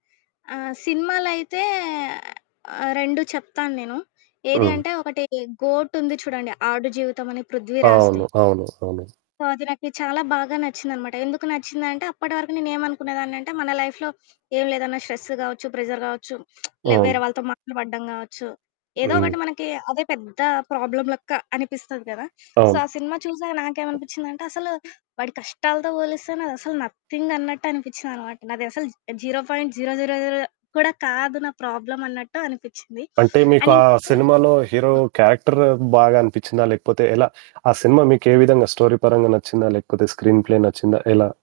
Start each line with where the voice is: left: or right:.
left: ఆ! సినిమాలైతే, ఆహ్, 2 చెప్తాను నేను, ఏది
right: హ్మ్.
left: అంటే, ఒకటీ 'గోట్' ఉంది చూడండి, ఆడు జీవితమని 'పృథ్వీ రాజ్‌ది'.
right: అవును. అవును. అవును.
left: సో, అది నాకి చాలా బాగా నచ్చిందనమాట. ఎందుకు నచ్చిందంటే, అప్పడవరకు నేనేమనుకునేదాన్నంటే, మన లైఫ్‌లో ఏమి లేదన్నా స్ట్రెస్సు గావచ్చు, ప్రెజర్ గావచ్చు, లే వేరే
right: అవును.
left: వాళ్ళతో మాటలు పడడం గావచ్చు, ఏదో
right: హ్మ్.
left: ఒకటి మనకీ అదే పెద్ద ప్రాబ్లమ్ లెక్క అనిపిస్తది కదా! సో,
right: అవును.
left: ఆ సినిమా చూశాక నాకేవనిపిచ్చిందంటే, అసలు వాడి కష్టాలతో బోలిస్తే, నాదసలు నథింగన్నట్టు అనిపిచ్చిందనమాట. నాది అసలు 0.000 కూడా కాదు నా ప్రాబ్లమన్నట్టు అనిపిచ్చింది.
right: అంటే, మీకు
left: అండ్
right: ఆ
left: ఇంకోటీ
right: సినిమాలో హీరో
left: ఆ!
right: క్యారెక్టర్ బాగా అనిపిచ్చిందా? లేకపోతే ఎలా? ఆ సినిమా మీకే విధంగా స్టోరీ పరంగా నచ్చిందా? లేకపోతే స్క్రీన్ ప్లే నచ్చిందా? ఎలా?